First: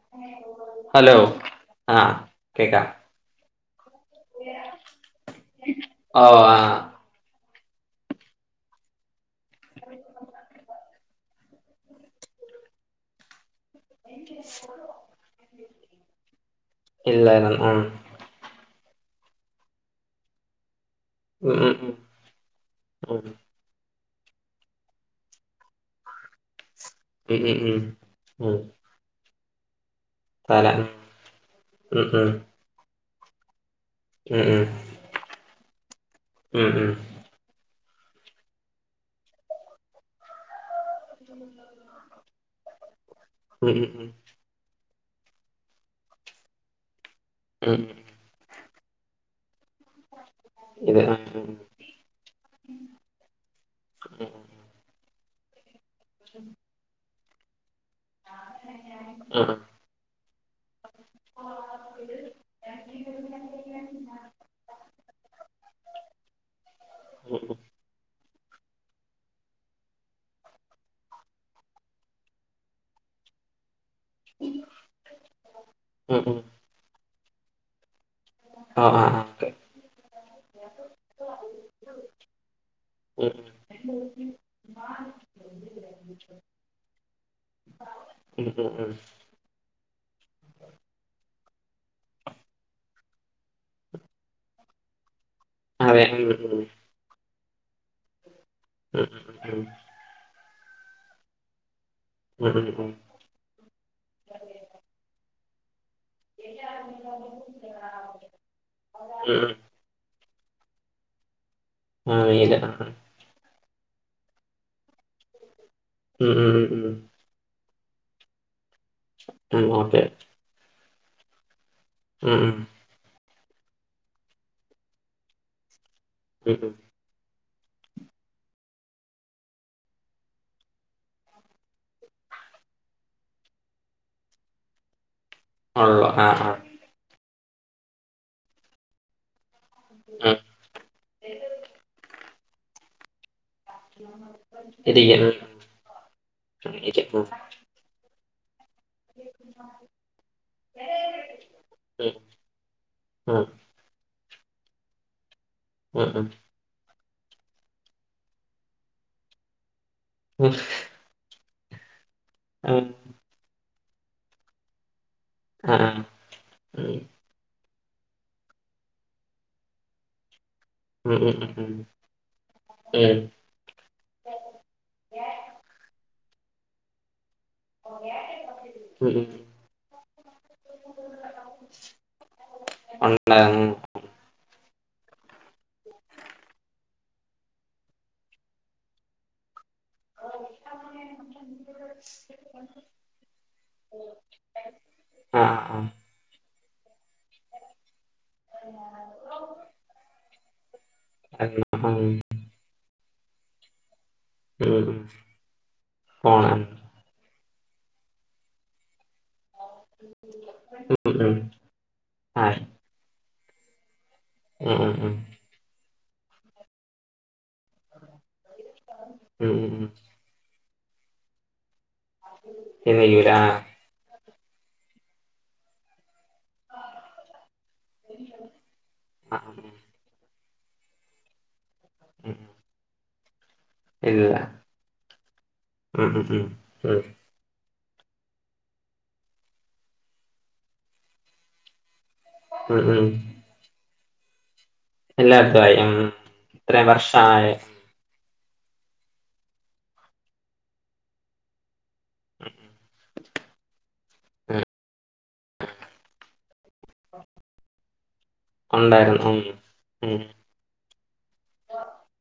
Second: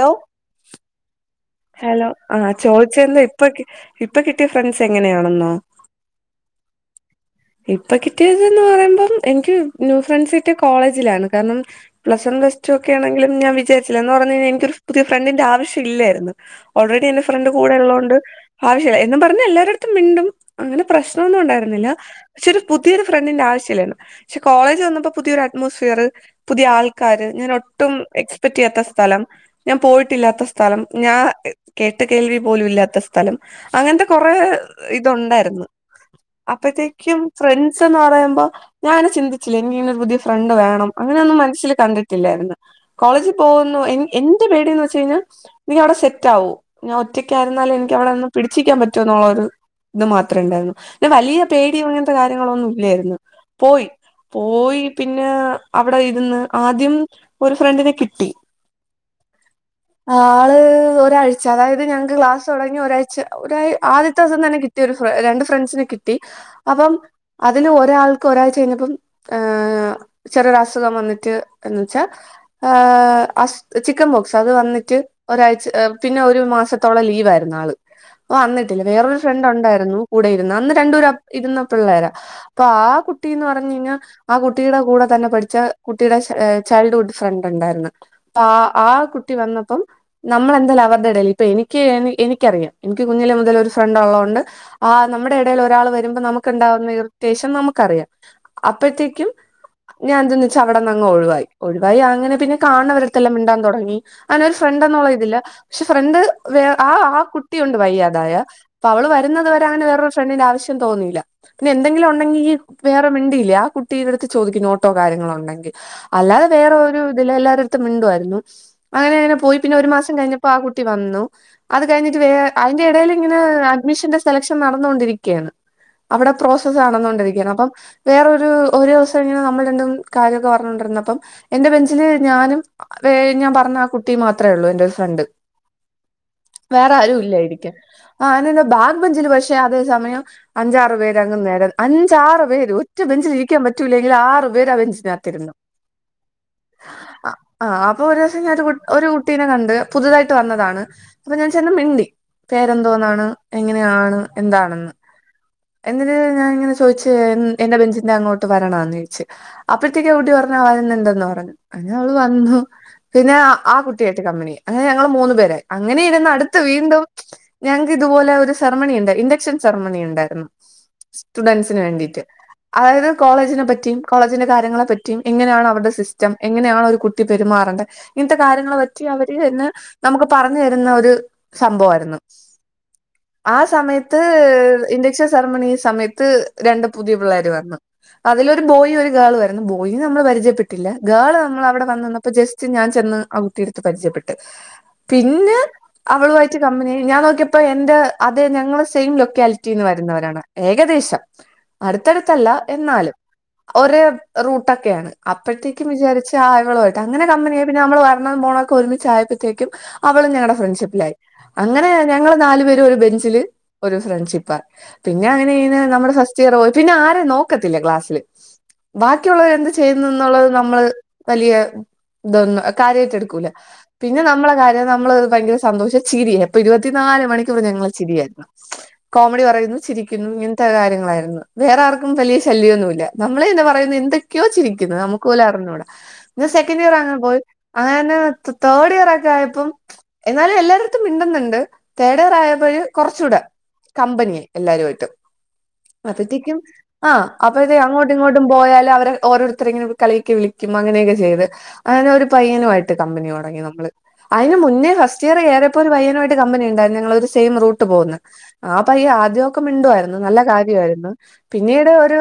Hello hello hello ആഹ് ആ കേക്കാം ചോദിച്ചന്താ ഇപ്പ ഇപ്പ കിട്ടിയ ഫ്രണ്ട്സ് എങ്ങനെയാണെന്നോ ഓ ആഹ് ഇപ്പ കിട്ടിയത് ന്ന് പറയുമ്പം എനിക്ക് ന്യൂ ഫ്രണ്ട്സായിട് കോളെ ളജിലാ കാരണം പ്ലസ് വൺ് പ്ലസ്ടു ഒക്കെ ആണെങ്കിലും ഞാൻവിജാരിച്ചില്ല എന്ന് പറഞ്ഞ് കഴിഞ്ഞൽ എനികൊരു പുതിയ ഫ്രണ്ടിന്റെ ആവശ്യം ഇല്ലായിരുന്നു ഓൾറെഡി എന്റെ ഫ്രണ്ട് ഇല്ലായിരുന്നു കൂടെ ഉം ഉള്ളൊണ്ട് ആവശ്യല്ല യിരുന്നും പറഞ്ഞ എല്ലാരടത്തും മിണ്ടും അങ്ങനെ പ്രശ്നൊന്നും ണ്ടായിരുന്നില്ല ഉം പക്ഷെ ഒരു പുതിയൊരു ഉം ഫ്രണ്ടിന്റെ ആവശ്യല്ലലോ പക്ഷെ കോളേജ് വന്നപ്പോ പുതിയൊരു അറ്റ്മോസ്ഫിയർ പുതിയ ആൾക്കാര് ഞാൻ ഉം ഉം ഉം ഉം ഒട്ടും ഉം ഉം. എക്സ്പെക്ടിയ്യാത്ത സ്ഥലം ഞാൻ പോയിട്ടില്ലാത്ത തല സ്ഥലം ഞാ കേട്ട് ഉം ഉം കേൾവി പോലുഇല്ലാത്ത സ് സ്ഥലം അങ്ങനത്തെ കൊറെേ ഉം ഉം ഇതു ണ്ടായിർന്ന് ഉം ഉം അപ്പഴ്ത്തേക്കും ഫ്രണ്ട്സ് എന്ന് പറയുമ്പോ ഞാനങനെ ചിന്തിച്ചില്ല എനി ഇങനെ ഒരു പുതിയ ഫ്രണ്ട് വേണം അങ്ങനെയൊന്നും മനസ്സിൽ കണ്ടിട്ടില്ലായിര്ന്നു കോളേജ് പോവുന്നു ഉം ഉം എന്റെ പേടീന്ന് വെച്ച് കഴിഞാൽ നീ അവിടെ സെറ്റാകോ ഞാൻ ഉം ഒറ്റക്കായിരുന്നാലും ഉം എനിക്കവിടെന്ന് പിടിച്ചിക്കാൻ പറ്റോ എന്നുള്ള ഒരു ഇത് മാത്രമേ ഉണ്ടായിരുന്നു ഇത് പിന്നെ വലിയ ആഹ് പേടി [unintelligible] ത്ര കാര്യങ്ങളൊന്നും ഇല്ലായിരുന്നു പോയി പോയി പിന്നെ അവിടെ ഇരുന്ന് ആദ്യം ഒരു ഫ്രണ്ടിനെ കിട്ടി ഉം ആള് ഒരാഴ്ച അതായത് ഞങ്ങക്ക് ക്ലാസ് തുടങ്ങി ഒരാഴ്ച ഒര് ആദ്യത്തെ ദിവസം തന്നെ കിട്ടി ഒരു രണ്ട് ഫ്രണ്ട്സിനെ കിട്ടി അപ്പം ഉം അതിന് ഒരാൾക്ക് ഒരാഴ്ച കഴിഞ്ഞപ്പം ഏ ചെറിയൊരു അസുഖം വന്നിട്ട് എന്ന് വെച്ചാൽ ആഹ് അസു- ചിക്കൻ ബോക്സ് അത് വന്നിട്ട് ഒരാഴ്ച പിന്നെ ഉം ഉം. ഒരു മാസത്തോളം ലീവ് ആയിരുന്നു ആള് ഓ അന്നിട്ടില്ല ആഹ് വേറൊരു ആഹ് ഫ്രണ്ട് ഓക്കെ ഉണ്ടായിരുന്നു കൂടെ ഇരുന്ന് അന്ന് രണ്ട് പേര് ഇരുന്ന പിള്ളേരാ അപ്പം ആ കുട്ടിന്ന് ഉം പറഞ്ഞ് കഴിഞ്ഞാൽ ആ കുട്ടിയുടെ കൂടെ തന്നെ പഠിച്ച കുട്ടിയുടെ ചൈൽഡ്ഹുഡ് ഫ്രണ്ട് ഉണ്ടായിരുന്നു ഉം ആ ഉം ഉം ഉം ആ കുട്ടി വന്നപ്പം നമ്മളെന്താല് അവരുടെ ഇടയിൽ ഇപ്പൊ എനിക്ക് എനി എനിക്കറിയാം എനിക്ക് കുഞ്ഞിലെ മുതല് ഒരു ഫ്രണ്ട് ഒള്ള കൊണ്ട് ആ നമ്മുടെ ഇടയിൽ ഒരാള് അതെ വരുമ്പോ ഉം ഉം നമുക്ക് ഉം ഇണ്ടാവുന്ന ഇറിറ്റേഷൻ നമുക്കറിയാം ഉം ഉം അപ്പഴത്തേക്കും ഉം ഞാൻ ചെന്നേച്ചു അവിടന്ന് അങ്ങ് ഒഴിവായി ഒഴിവായി അങ്ങനെ പിന്നെ ഉം ഉം ഉം കാണവര ത്തലമിണ്ടാൻ തൊടങ്ങി അങ്ങനെ ഒരു ഫ്രണ്ട്ന്നുള്ള ഇതില് പക്ഷെ ഫ്രണ്ട് വേ ആ ആ കുട്ടിയുണ്ട് വയ്യാതായ അപ്പൊ അവള് വരുന്നത് വരെ അങ്ങനെ വേറൊരു ഫ്രണ്ട്ണ്ടിന്റെ ആവശ്യം തോന്നിയില്ല പിന്നെ എന്തെങ്കിലും ആഹ് ഉണ്ടെങ്കിൽ നീല ആഹ് വേറെ മിണ്ടില്ലേ ആ കു തീവേടുത്ത് ചോദിക്കന്ന ഒട്ടോ കാര്യങ്ങളോണ്ടെങ്കിൽ ഉം അല്ലാതെ ഉം ഉം വേറെ ഉം ഒരു ഇവിടെ ഒള്ള എല്ലാരടത്തും മിണ്ടുവായിരുന്നു അങ്ങനെ പോയി ഉം പിന്നെ ഒരു ഓക്കെ മാസം കഴിഞ്ഞപ്പോ ആ കുട്ടി വന്നു. അത് കഴിഞ്ഞിട്ട് വേ ഉം ഉം അതിന്റെ ഇടയിൽ ഇങ്ങനെ അഡ്മിഷന്റെ സെലക്ഷൻ നടന്നോണ്ട് ഇരിക്കയാണ് അവിടെ ഉം ഉം പ്രോസസ് നടനോണ്ട് ഇരിക്കേണ് അപ്പം വേറൊരു ഒരു ദിവസം ഇങ്ങനെ നമ്മള് രണ്ടും കാര്യമൊക്കെ പറഞ്ഞ കൊണ്ടിരുന്ന അപ്പം എന്റെ ബെഞ്ചില് ഞാനും. വേ ഞാൻ പറഞ്ഞ ആ കുട്ടി മാത്ര ഒള്ളു എന്റെ ഫ്രണ്ട് ഒള്ളോ ആഹ് ആഹ് വേറെ ആരും ഇല്ല ഇരിക്കാൻ ആഹ് അയ്യന് എന്ന ബാഗ് ബെഞ്ചില് പക്ഷെ അതേ സമയം ഉം അഞ്ചാറ് പേര് അങ്ങ് നേര അഞ്ചാറ് പേര് ഒറ്റ ബെഞ്ചില് ഇരി ഇരിക്കാൻ പറ്റൂല്ലെങ്കിലും ആറുപേര് അ വെഞ്ചിന് ഇരിക്ക് അകത്തിരുന്നു ഉം ഇരിക്ക് ഉം ആഹ് അപ്പൊ ഒരു ദിവസം ഞാൻ ഒരു ഒരു കുട്ടീനെ കണ്ട് പുതുതായിട്ട് വന്നതാണ് അപ്പൊ ഞാൻ ചെന്ന് മിണ്ടി ഉം പേര് എന്തോന്ന് ആണ് ഉം എങ്ങനെ ആണ് എന്ത് ആണ് എന്ന് എന്തിന് ഉം ആണ് ഞാന് ഇങ്ങനെ ചോ ചോച്ച് എന്റെ ബെഞ്ചിന്റെ അങ്ങോട്ട് വരണോന്ന് ചോയിച്ച് അപ്പഴത്തേക്ക് ആ കുട്ടി ഉം പറഞ്ഞു വരുന്നുണ്ടന്ന് പറഞ്ഞു അങ്ങനെ അവള് വന്നു ഉം പിന്നെ ആ കുട്ടിയായിട്ട് കമ്പനിയായി അങ്ങനെ ഞങ്ങള് മൂന്നു പേരായി ആഹ് അങ്ങനെ ഇരുന്ന് അടു- അത്ത് ഉം വീണ്ടും ഞങ്ങക്ക് ഇതുപോലെ ഒരു സറമണി ഇണ്ട് ഇൻഡക്ക്ഷൻ സറമണി ഉണ്ടായിരുന്നു ഉം ഉം ഉം സ്റ്റുഡന്റ്സിന് വേണ്ടിട്ട് ഉം അതായത് ഉം കോളേജിനെ പറ്റി കോളേജിന്റെ കാര്യങ്ങളെ പറ്റിയും എങ്ങനെയാണ് അവരുടെ സിസ്റ്റം എങ്ങനെയാണ് ഒരു കുട്ടി പെരുമാറ ണ്ട് ഇങ്ങനത്തെ കാര്യങ്ങളെ പറ്റി ഉം അവര് ഇത് ഉം. എന്ന് നമുക്ക് പറഞ്ഞു തരുന്ന ഒരു സംഭവമായിരുന്നു ആ ഉണ്ടായിരുന്നു സമയത്ത് ത്ത് ഇൻഡക്ഷൻ സെർമണി സമയത്ത് രണ്ട് പുതിയ പിള്ളേര് വന്നു അതിലൊരു ബോയി ഒരു ഗേളും ആയിരുന്നു ബോയി നമ്മൾ പരിചയപ്പെട്ടില്ല ഗേള് നമ്മൾ അവിടെ വന്നപ്പോ ജസ്റ്റ് ഞാൻ ചെന്ന് ആ കുട്ടിയേടുത്ത് പരിചയപ്പെട്ട് പിന്നെ ആഹ് ആഹ് അവളുമായിട്ട് കമ്പനിയായി ഞാൻ നോക്കിയപ്പ എന്റെ അതേ ഞങ്ങള് സെയിം ലൊക്കാലിറ്റിന്ന് വരുന്നവരാണ് ഏകദേശം [unintelligible] അടുത്ത് അടുത്ത് അല്ല എന്നാലും ഒരേ ഉം ഉം. റൂട്ടൊക്കെയാണ് അപ്പഴത്തേക്കും വിചാരിച്ച് ആ പോണം ഇവളുമായിട്ട് അങ്ങനെ കമ്പനിയായി പിന്നെ നമ്മള് വരണതും പോണതും ഒരുമിച്ച് ചായപ്പത്തേക്കും അവളും ഞങ്ങളുടെ ഉം ഫ്രണ്ട്ഷിപ്പിലായി ഉം അങ്ങനെ ഞങ്ങള് ആഹ് നാലു പേരും ഒരു ബെഞ്ചില് ഒരു ഫ്രണ്ട്ഷിപ്പായി ഉം ഉം ഉം പിന്നെ അങ്ങനെ ഇങ്ങനെ നമ്മുടെ ഫസ്റ്റ് ഇയർ പോയി പിന്നെ ആരേം നോക്കത്തില്ല ക്ലാസ്സില് ബാക്കിയുള്ളവര് ഉം എന്ത് ഉം ഉം ചെയ്യുന്നു എന്നുള്ളത് നമ്മള് വലിയ ഇതൊന്നും പിന്നെ കാര്യമായിട്ട് യൂല എടുക്കൂല പിന്നെ നമ്മളെ കാര്യം നമ്മള് ഭയങ്കര സന്തോഷം ചിരിയാ അപ്പോ ഇരുപത്തിനാല് മണിക്കൂർ ഞങ്ങൾ ചിരിയായിരുന്നു കോമഡി ആഹ് ഉം പറയുന്നു ചിരിക്കുന്നു ത്ത കാര്യങ്ങളായിരുന്നു വേറെ ആർക്കും വലിയ ഉം. ശല്യമൊന്നും ഇല്ല നമ്മള് എന്താ പറ ഭയ ഇല്ല എന്തൊക്കെയോ ചിരിക്കുന്നു നമുക്ക് പോലും അറിഞ്ഞൂട ഉം ഉം ഉം സെക്കൻ് ഇയർങ്ങെ പോയി അങ്ങനന്നെ ത് തേർഡ് ഇയർ ഒക്കെ ആയപ്പം എന്നാലും എല്ലായിടത്തും മിണ്ടുന്നുണ്ട് തേർഡ് ഇയർ ആയ ഉം പഴ് ഉം ഉം കുറച്ചൂടെ കമ്പനിയായി എല്ലാരുംമായിട്ട് എല്ലായിടത്തും ആയി ഉം ട്ട് അപ്പത്തേക്കും ഇത്രയും ആ വർഷമായി അപ്പഴത്തേക്ക് അങ്ങോട്ട് ഇങ്ങോട്ടും പോയാല് അവരെ ഓരോരുത്തരെയിങ്ങനെ കളിയാക്കി വിളിക്കും അങ്ങനെയൊക്കെ ചെയ്ത് അങ്ങനെ ഒരു പയ്യനുമായിട്ട് കമ്പനി തുടങ്ങി നമ്മള് അതിന് ഉം മുന്നേ ഫസ്റ്റ് ഇയർ കയറിയപ്പോ ഒരു പയ്യന്വായ്ട്ട് ട്ട് കമ്പനി ഉണ്ടായിരുന്നു ഞങ്ങള് ഒരു സെയ്ം റൂട്ട് പോകുന്നു ആ പ്പയ്യൻ ഉണ്ടായിരുന്നു ഉം ആദ്യമൊക്കെ മിണ്ടോയിരുന്നു ഉം നല്ല കാര്യായിരുന്നു. പിന്നീട് ഒരു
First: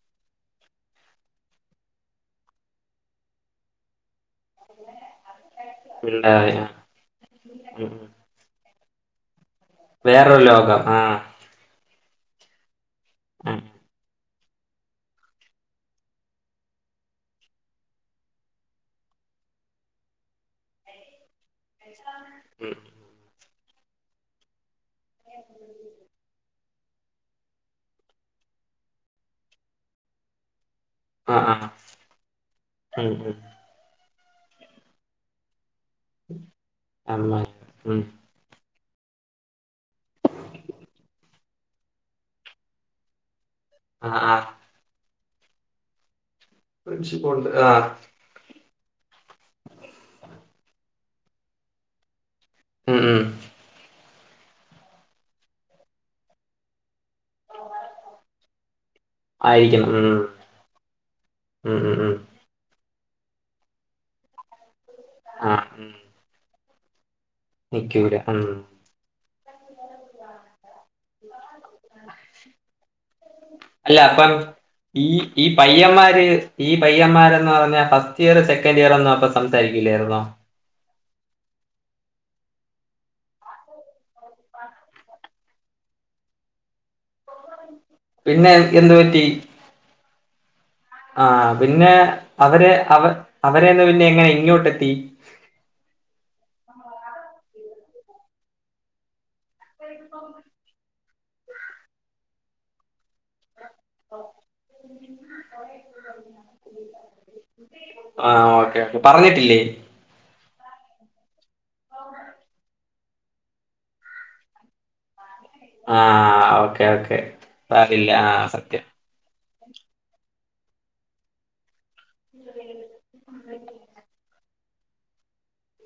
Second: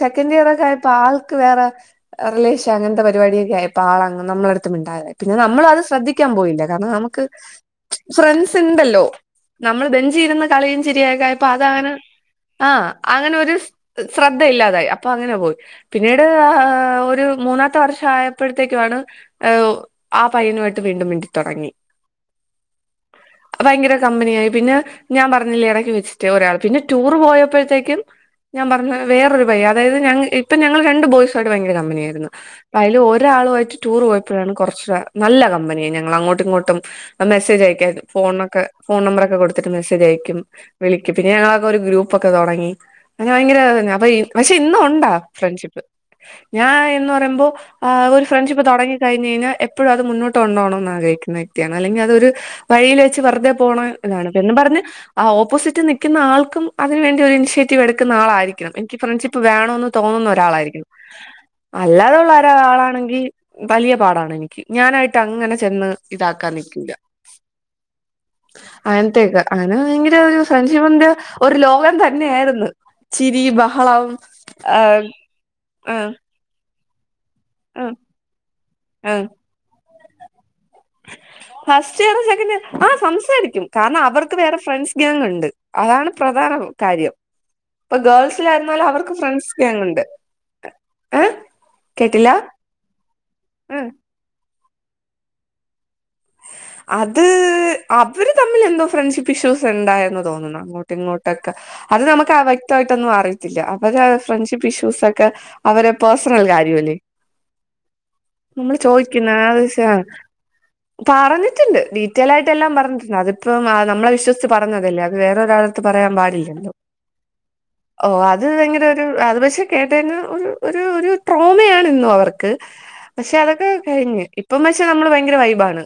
സെക്കൻഡ് ഇയർ ഒക്കെ ആയപ്പോ ആൾക്ക് വേറെ റിലേഷൻ അങ്ങനത്തെ പരിപാടിയക്കെ ആയപ്പോ ആൾ നമ്മളടത്തും മിണ്ടാതായി പിന്നെ നമ്മൾ അത് ശ്രദ്ധിക്കാൻ ഉണ്ടായി പോയില്ല ആ. കാരണം നമുക്ക് ഉം ഉം. ഫ്രണ്ട്സ് ഇണ്ടല്ലോ നമ്മള് ബെഞ്ചീ വേറൊരു ഇരുന്ന് കളിയും ലോകം ആഹ് ചിരിയക്കായപ്പോ അതങ്ങനെ ആ അങ്ങനെ ഒരു ഉം ഇത് ശ്രദ്ധയില്ലാതായി അപ്പൊ അങ്ങനെ പോയി പിന്നീട് ആ ആ ആ ആ ഒരു മൂന്നാത്തെ വർഷം ആയപ്പോഴത്തേക്കും ആണ് ഓരോ ആ പയ്യനുമായിട്ട് വീണ്ടും വീണ്ടും മിണ്ടി തുടങ്ങി ഉം ഭയങ്കര കമ്പനിയായി പിന്നെ ഞാൻ പറഞ്ഞില്ലേ ഇടക്ക് വെച്ചിട്ട് ഒരാൾ പിന്നെ ടൂർ പോയപ്പോഴത്തേക്കും ഞാൻ പറഞ്ഞ വേറൊരു പൈയൻ അതായത് ഞങ്ങൾ അപ്പ ഞങ്ങള് രണ്ട് ആഹ് ബോയ്സുവായിട്ട് ആഹ് ഭയങ്കര കമ്പനിയായിരുന്നു അപ്പ അയ്യ്ല് ഉം ഉം ഒരാളുമായിട്ട് ടൂറ് പോയപ്പോഴാണ് കൊറച്ച് നല്ല കമ്പനിയായി ഞങ്ങള് അങ്ങോട്ടും ഇങ്ങോട്ടും അമ്മ മെസ്സേജ് ഉം അയക്കാരുന്നു ഫോണൊക്കെ ഫോൺ നമ്പറൊക്കെ കൊടുത്തിട്ട് മെസ്സേജ് അയക്കും വിളിക്കും പിന്നെ ഞങ്ങളൊക്കെ ഒരു ഗ്രൂപ്പ് ഒക്കെ തുടങ്ങി അങ്ങന ഭയങ്കര അപ്പ ആഹ് ആഹ് പക്ഷെ ഇന്നും ഉണ്ടാ ഫ്രണ്ട്ഷിപ്പ് ഞാൻ എന്ന് ഫ്രണ്ട്ഷിപ്പ് പറയുമ്പോ ഉണ്ട് ആഹ് ആ ഒരു ഫ്രണ്ട്ഷിപ്പ് തുടങ്ങി കഴിഞ്ഴിഞ്ഞാൽ എപ്പോഴും അ മോട്ടുണ്ടോണംന്ന് ആഗ്രഹിക്കുന്ന വക്തിയാണ് അല്ലെങ്കിൽ അത് ഒരു വഴിൽ ഉം വെച്ച് ഉം വെറുതെ പോണ് അതാണ് എന്നും പറഞ്ഞ് ആ ഓപ്പോസിറ്റ് നിൽക്കുന്ന ആൾക്കും അതിന് വേണ്ടി ഒരു ഇനിഷ്യേറ്റീവ് എടുക്കുന്ന ആളായിരിക്കണംന്ന് എനിക് ഫ്രണ്ട്ഷിപ്പ് വേണംന്ന് ആയിരിക്കണം ഉം തോന്നുന്ന ഒരാളായിരിക്കും ഉം ഉം ഉം അല്ലാതെള്ള ഒരാളാണെങ്കിൽ വലിയ പാടാണ് എനിക്ക് ഞാനായിട്ട് അങ്ങനെ ആഹ് ചെന്ന് ഉം ഇതാക്കാൻ നിൽക്കില്ല നിക്കൂല ആം അങ്ങനത്തേക്ക് അങ്ങന ഭയങ്കര ഒരു പ്രൻഷിപ്ന്റെ ഒരു ലോകം തന്നെയായിരുന്നു ചിരി അല്ല ബഹളം അപ്പം ആഹ് ഉം ഈ ഈ പയ്യന്മാര് ഈ പയ്യന്മാരന്ന് പറഞ്ഞാ ആഹ് ഫസ്റ്റ് ഇയർ സെക്കൻഡ് ഇയർ ഒന്നും ആഹ് അപ്പം സംസാരിക്കില്ലായിരുന്നോ? ഫസ്റ്റ് ഇയറും സെക്കൻ്റ് ഇയർ ആ സംസാരിക്കും കാരണം അവർക്ക് വേറെ ഫ്രണ്ട്സ് ഗേങ്ങ് ഉണ്ട് അതാണ് പ്രധാനം കാര്യം ഇപ്പൊ പിന്നെ ഗേൾസിലാരുന്നാലും എന്ത് അവർക്ക് ഫ്രണ്ട്സ് ഗാങ്ങ്ണ്ട് ആഹ് ആഹ് പിന്നെ അവര് അവര് അവരെന്ന് ഉം പിന്നെ എങ്ങനെ ഇങ്ങോട്ട് എത്തി അത് ഹ് അവര് തമ്മിൽ എന്തോ ഫ്രണ്ട്ഷിപ്പ് ഇഷ്യൂസ് ഉണ്ടായന്ന് തോന്നുന്നു അങ്ങോട്ടും ഇങ്ങോട്ടൊക്കെ അന് നമുക്ക് വ്യക്തമായിട്ടൊന്നും അറിയത്തില്ല അപ്പൊ ഫ്രണ്ട്ഷിപ്പ് ഇഷ്യൂസ് ഒക്കെ അവരെടെ പേഴസണൽ കാര്യമ അല്ലേ ആഹ് നമ്മൾ ഓക്കെ ഓക്കെ ചോദിക്കുന്ന പറഞ്ഞിട്ടില്ലേ ശ് പറഞ്ഞ് ഇണ്ട് ഡീറ്റെൽായിട്ട് എല്ലാം പറഞ്ഞിട്ടണ്ട് അതിപ്പംമ്മെ വിശ്സിച്ച് പറഞ്ഞതല്ലേ അത് വേറെരാള് പറൻ ആഹ് പടില്ലോ ഓക്കെ ഓക്കെ സാരില്ല അത് ആഹ് ഭയ സത്യം അത് പക്ഷെ കേട്ട ഒരുഒരു ഒരു ട്രോമയാണ് അവർക്ക് പക്ഷെ അതൊക്കെ കഴിഞ്ഞ് ഇപ്പം പഷെ നമ്മള് ഭയങ്കര വൈബാണ്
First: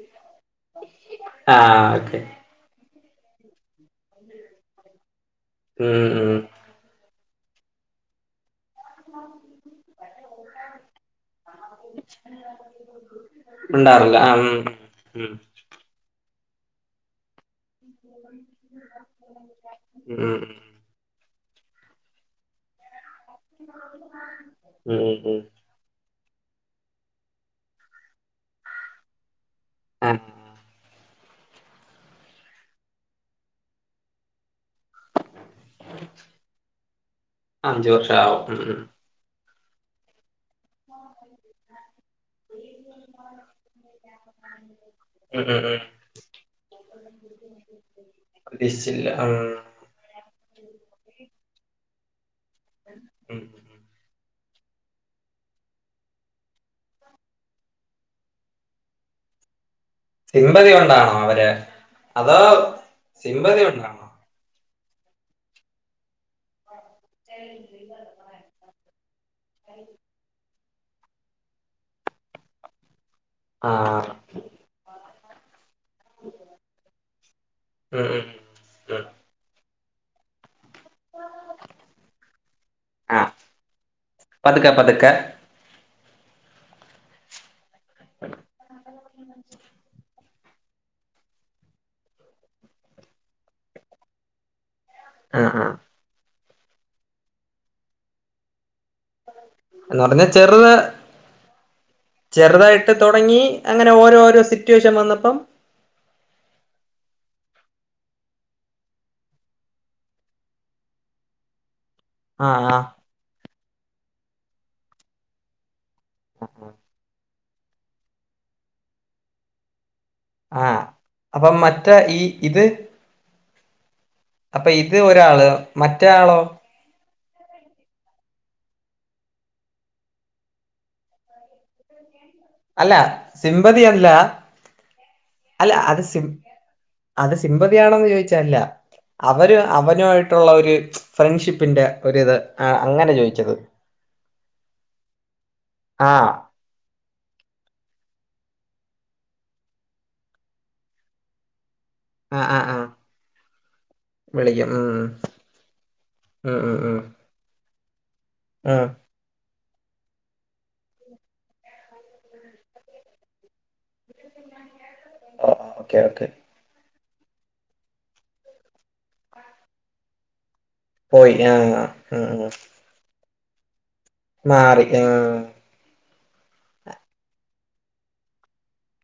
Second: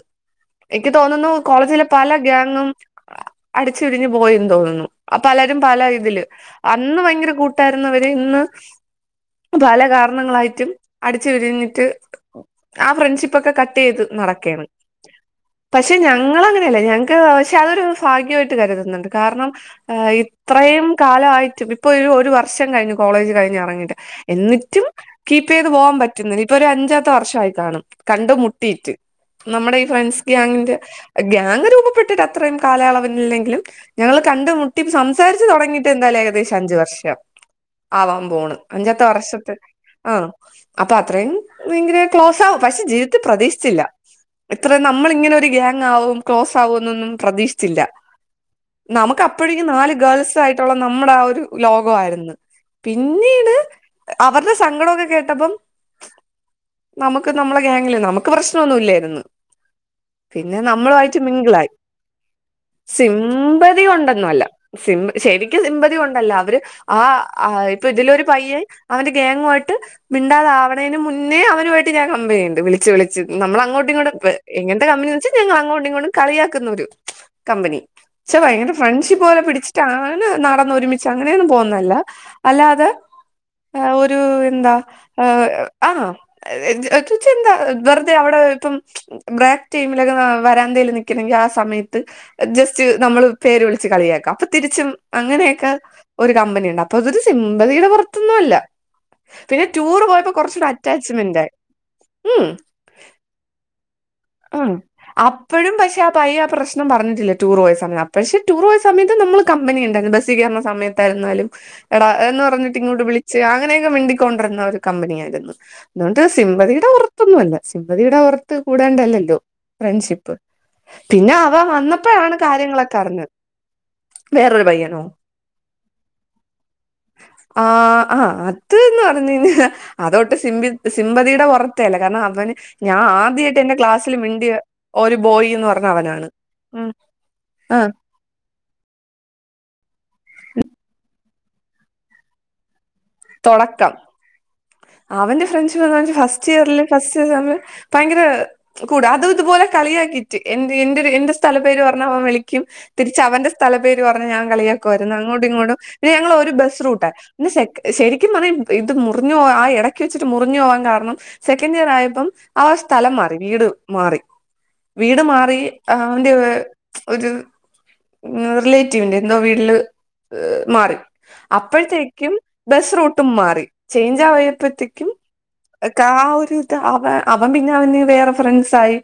എനിക്ക് തോന്നുന്നു കോളേജിലെ ആഹ് പല ഓക്കെ ഗ്യാങ്ങും ആ അടിച്ചുപരിഞ്ഞു പോയിന്ന് തോന്നുന്നു. ആ പലരും പല ഉം ഇതില് ഉം അന്ന് ഭയങ്കര കൂട്ടായിരുന്നവര് ഇന്ന് പല കാരണങ്ങളായിട്ടും അടച് വിരിഞ്ഞി റ്റ് ആ ഫ്രണ്ട്ഷിപ്പ് ഒക്കെ കട്ട് ചെയ്ത് ഉണ്ടാറില്ല ആഹ് നടകെയാണ് ഉം പക്ഷെ ഞങ്ങള് അങ്ങനെയല്ല ഞങ്ങക്ക് പക്ഷെ അതൊരു ഭാഗ്യമാ കരുതുന്നുണ്ട് കാരണം ഉം ഉം ഇത്രയും കാലമായിട്ടും ഇപ്പൊ ഒരു വർഷം കഴിഞ്ഞു കോളേജ് കഴി ഇറങ്ങിട്ട് എന്നിട്ടും ഉം ഉം ഉം കീ ഉം പേ ൻ പറ്റുന്നില്ല ഇപ്പൊ ഒരു അഞ്ചാത്തെ വർഷമായി കാണും കണ്ട് മുട്ടിയിട്ട്. നമ്മുടെ ഈ ഫ്ര ആഹ് ഗ്യാങ്ങിൻ്റെ ഗ്യാങ് രൂപപ്പെട്ടിട്ട് അത്രയും കാലയളവനില്ലെങ്കിലും ഞങ്ങള് കണ്ട് മുട്ടി സം സംസാരിച്ച് തുടങ്ങിട്ട് എന്താലും ഏകദേശം അഞ്ച് വർഷം അഞ്ച് വർഷം ആവാൻ ആവും പോണ് ഉം ഉം അഞ്ചത്തെ വർഷത്ത് ആഹ് അപ്പൊ അത്രയും ഇങ്ങനെ ക്ലോസ് ആകും പക്ഷെ ജീവിതത്തിൽ പ്രതീക്ഷിച്ചില്ല ഇത്ര ന നമ്മളിങ്ങനെ ഒരു ഉം ഉം ഉം. ഗ്യാങ് ആകും ക്ലോസ് ആകും എന്നൊന്നും പ്രതീക്ഷിച്ചില്ല പ്രതീക്ഷിച്ചില്ല നമുക്ക് അപ്പഴും ഇങ്ങ നാല് ഗേൾസ് ആയിട്ടുള്ള നമ്മുടെ ആ ഒരു ലോകായിരുന്നു ഉം പിന്നീട് ഉം അവരുടെ സങ്കടമൊക്കെ കേട്ടപ്പം നമുക്ക് നമ്മളെ ഗാങ്ങിലേ നമുക്ക് പ്രശ്നമൊന്നും ഇല്ലായിരുന്നു. പിന്നെ സിമ്പതി കൊണ്ടാണോ നമ്മളുമായിട്ട് അവര് മിംഗിളായി അതോ സിമ്പതി കൊണ്ടൊന്നും അല്ല. സിം ശരിക്കും സിമ്പതി കൊണ്ടല്ല അവര് ആഹ് ആഹ് ഇപ്പൊ ഇതിലെ ഒരു പയ്യൻ അവന്റെ ഗേങ്ങുമായിട്ട് മിണ്ടാതാവണേന് മുന്നേ അവനമായിട്ട് ഞാൻ കമ്പിനിയുണ്ട്. വിളിച്ച് വിളിച്ച് നമ്മള അങ്ങോട്ടും ആഹ് ഇങ്ങോട്ട് എങ്ങനത്തെ കമ്പനിന്ന് വെച്ചാൽ ഞങ്ങള് അങ്ങോട്ടും ഇങ്ങോട്ടും കളിയാക്കുന്ന ഒരു കമ്പനി ഉം ഉം ഭയങ്കര ഉം ഫ്രണ്ട്ഷിപ്പ് പോലെ പിടിച്ചിട്ടാണ് നടന്ന് ഒരു മി അങ്ങനെയൊന്നും പോവുന്നല്ല അല്ലാതെ ആഹ് ഒരു എന്താ പതുക്കെ പതുക്കെ ആഹച്ച എന്താ വെറുതെ അവിടെ ഇപ്പം ട്രാക്ക് ടൈമിലൊക്കെ വരാന്തേല് നിക്കണെങ്കിൽ ആ സമയത്ത്. ജസ്റ്റ് നമ്മള് പേര് വിളിച്ച് കളിയാക്കാ അപ്പൊ തിരിച്ചും ആഹ് അങ്ങനെയൊക്കെ ആഹ് ഒരു കമ്പനിയുണ്ട് അപ്പൊ ഇതൊരു സിമ്പതിയുടെ പുറത്തൊന്നും അല്ല. പിന്നെ എന്ന് ടൂറ് പറഞ്ഞ പോയപ്പോ കുറച്ചൂടി ചെറുത് അറ്റാച്ച്മെന്റ് ആയി ഉം. ചെറുതായിട്ട് തുടങ്ങി അങ്ങനെ ഓരോ. ഉം ആ ഇപ്പോഴും പക്ഷേ ആ പഴയ ആ പ്രശ്നം പറഞ്ഞിട്ടില്ല ടൂർ പോയ സമയത്ത് പക്ഷേ ടൂർ പോയ സമയത്ത് നമ്മൾ കമ്പനി ഉണ്ടായിരുന്നു ബസ് കയറുന്ന സമയ ലും എടാ എന്ന് ആഹ് പറഞ്ഞിട്ട് ആഹ് ഇങ്ങോട്ട് വിളിച്ച് അങ്ങനെയൊക്കെ മിണ്ടിക്കൊണ്ടിരുന്ന ഒരു കമ്പനിയായിരുന്നു. അതുകൊണ്ട് സിമ്പതിയുടെ പുറത്തൊന്നുമല്ല സിംമ്പതിയുടെ പുറത്ത് കൂടാണ്ടല്ലല്ലോ ഫ്രണ്ട്ഷിപ്പ്. ആഹ് പിന്നെ അവ അപ്പം മറ്റേ ഈ വന്നപ്പോഴാണ് ഇത് കാര്യങ്ങളൊക്കെ അറിഞ്ഞത്. വേറൊരു അപ്പൊ ഇത് പയ്യനോ ഒരാള് മറ്റേ ആളോ? ആഹ് ആഹ് അത് ന്ന് പറഞ്ഞ് കഴി അതൊട്ടും സി സിമ്പതിയുടെ പുറത്തല്ല കാരണം അവന് അല്ല ഞാൻ ആദ്യമായിട്ട് എൻ്റെ സിമ്പതി അല്ല ക്ലാസ് മിടിയ ഒരു ബോയി എന്ന് അല്ല പറഞ്ഞ അത് അവനാണ്. സിം ഉം അത് ആ സിമ്പതിയാണോന്ന് ചോയിച്ചല്ല. അവര് അവനുമായിട്ടുള്ള ഒരു ഫ്രണ്ട്ഷിപ്പിൻ്ന്റെ ഒരിത് ആ അങ്ങനെ ചോദിച്ചത് തുടക്കം അവന്റെ ഫ്രണ്ട്ഷിപ്പ് ആ എന്ന് ഫസ്റ്റ് ഇയറില് ഫസ്റ്റ് സെമ് ഭയങ്കര കൂട അത് ഇതുപോലെ കളിയാക്കിട്ട് എൻ്റെ എൻ്റൊരു എൻ്റെ സ്ഥലപേര് പറഞ്ഞ് അവൻ ആ ആ വിളിക്കും ആ തിരിച്ച് അവന്റെ സ്ഥല പേര് പറഞ്ഞ് ഞാൻ വിളിക്കും ഉം കളിയാക്കുമായിരുന്നു അങ്ങോട്ടും ഇങ്ങോട്ടും പിന്നെ ഞങ്ങള് ഒരു ഉം ഉം ബസ് ഉം റൂട്ട പിന്നെ ശരിക്കും പറഞ്ഞ ഉം ഇത് മുറിഞ്ഞു പോ ആ ഇടയ്ക്ക് വെച്ചിട്ട് മുറിഞ്ഞു പോവാൻ കാരണം സെക്കൻഡ് ഇയർ ആയപ്പം അവൻ സ്ഥലം മാറി വീട് മാറി വീട് ഓ, മാറി ഓക്കെ ഓക്കെ അവൻ്റെ ഒരു റിലേറ്റീവിന്റെ എന്തോ വീട്ടില് മാറി പോയി ആ ഉം അപ്പോഴത്തേക്കും ഉം ബസ് റൂട്ടും മാറി ചേഞ്ച് മാറി ആ ആയപ്പോത്തേക്കും ക്ക ആ ഒരു ഇത് അവ അവൻ പിന്നെ അവന് വേറെ ഫ്രെണ്ട്സ് ആയി.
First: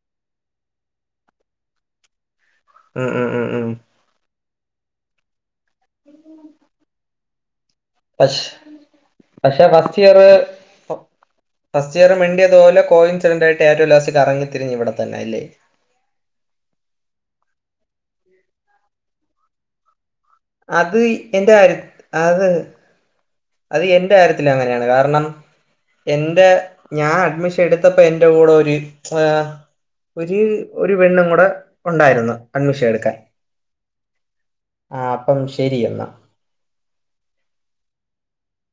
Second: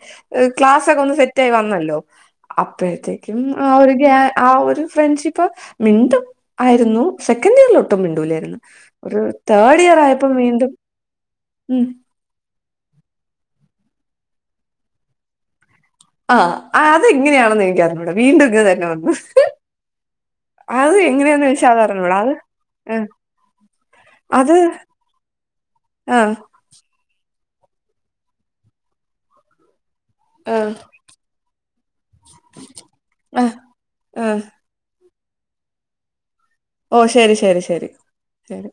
ക്ലാസ്സൊക്കെ ഒന്ന് സെറ്റ് ആയി വന്നല്ലോ. ഉം ഉം അപ്പോഴത്തേക്കും ഉം ആ ഉം ഒരു ഗ ആ ഒരു ഫ്രണ്ട്ഷിപ്പ് മിണ്ടും ആയിരുന്നു. സെക്കൻഡ് ഇറിൽ ഒട്ടും പക്ഷെ ഒരു പക്ഷെ തേർഡ് ഇയർ ഫസ്റ്റ് ഇയർറ് ആയപ്പോ വീണ്ടും ഉം ഫസ്റ്റ് ഇയ മിണ്ടിയത്പോലെ കോയിൻസിഡൻസ് ആയിട്ട് ഏറ്റവും ലാസ്റ്റ് കറങ്ങിതിരിഞ് ഇവിടെ തന്ന ആയില്ലേ ആ അതെങ്ങനെയാണെന്ന് എനിക്ക റിഞൂടാ വീണ്ടും ഇങ്ങനെ തന്നെ വന്ന് അത് എങ്ങനെയാന്ന്വെച്ച അതറിഞ്ഞൂടാ അത് അത് എന്റെ അത് കാര്യത്തിലാണ് അങ്ങനെയാണ് കാരണം ആ എൻ്റെ ഞാൻ അഡ്മിഷൻ എടുത്തപ്പോ എന്റെ കൂടെ ഒരു അ ഒര് ആ ഒരു പെണ്ണും കൂടെ ഉണ്ടായിരുന്നു അഡ്മിഷൻ എടുക്കാൻ ആ ആ ആ അപ്പം ശരി എന്നാ ഓ ശരി ശരി ശരി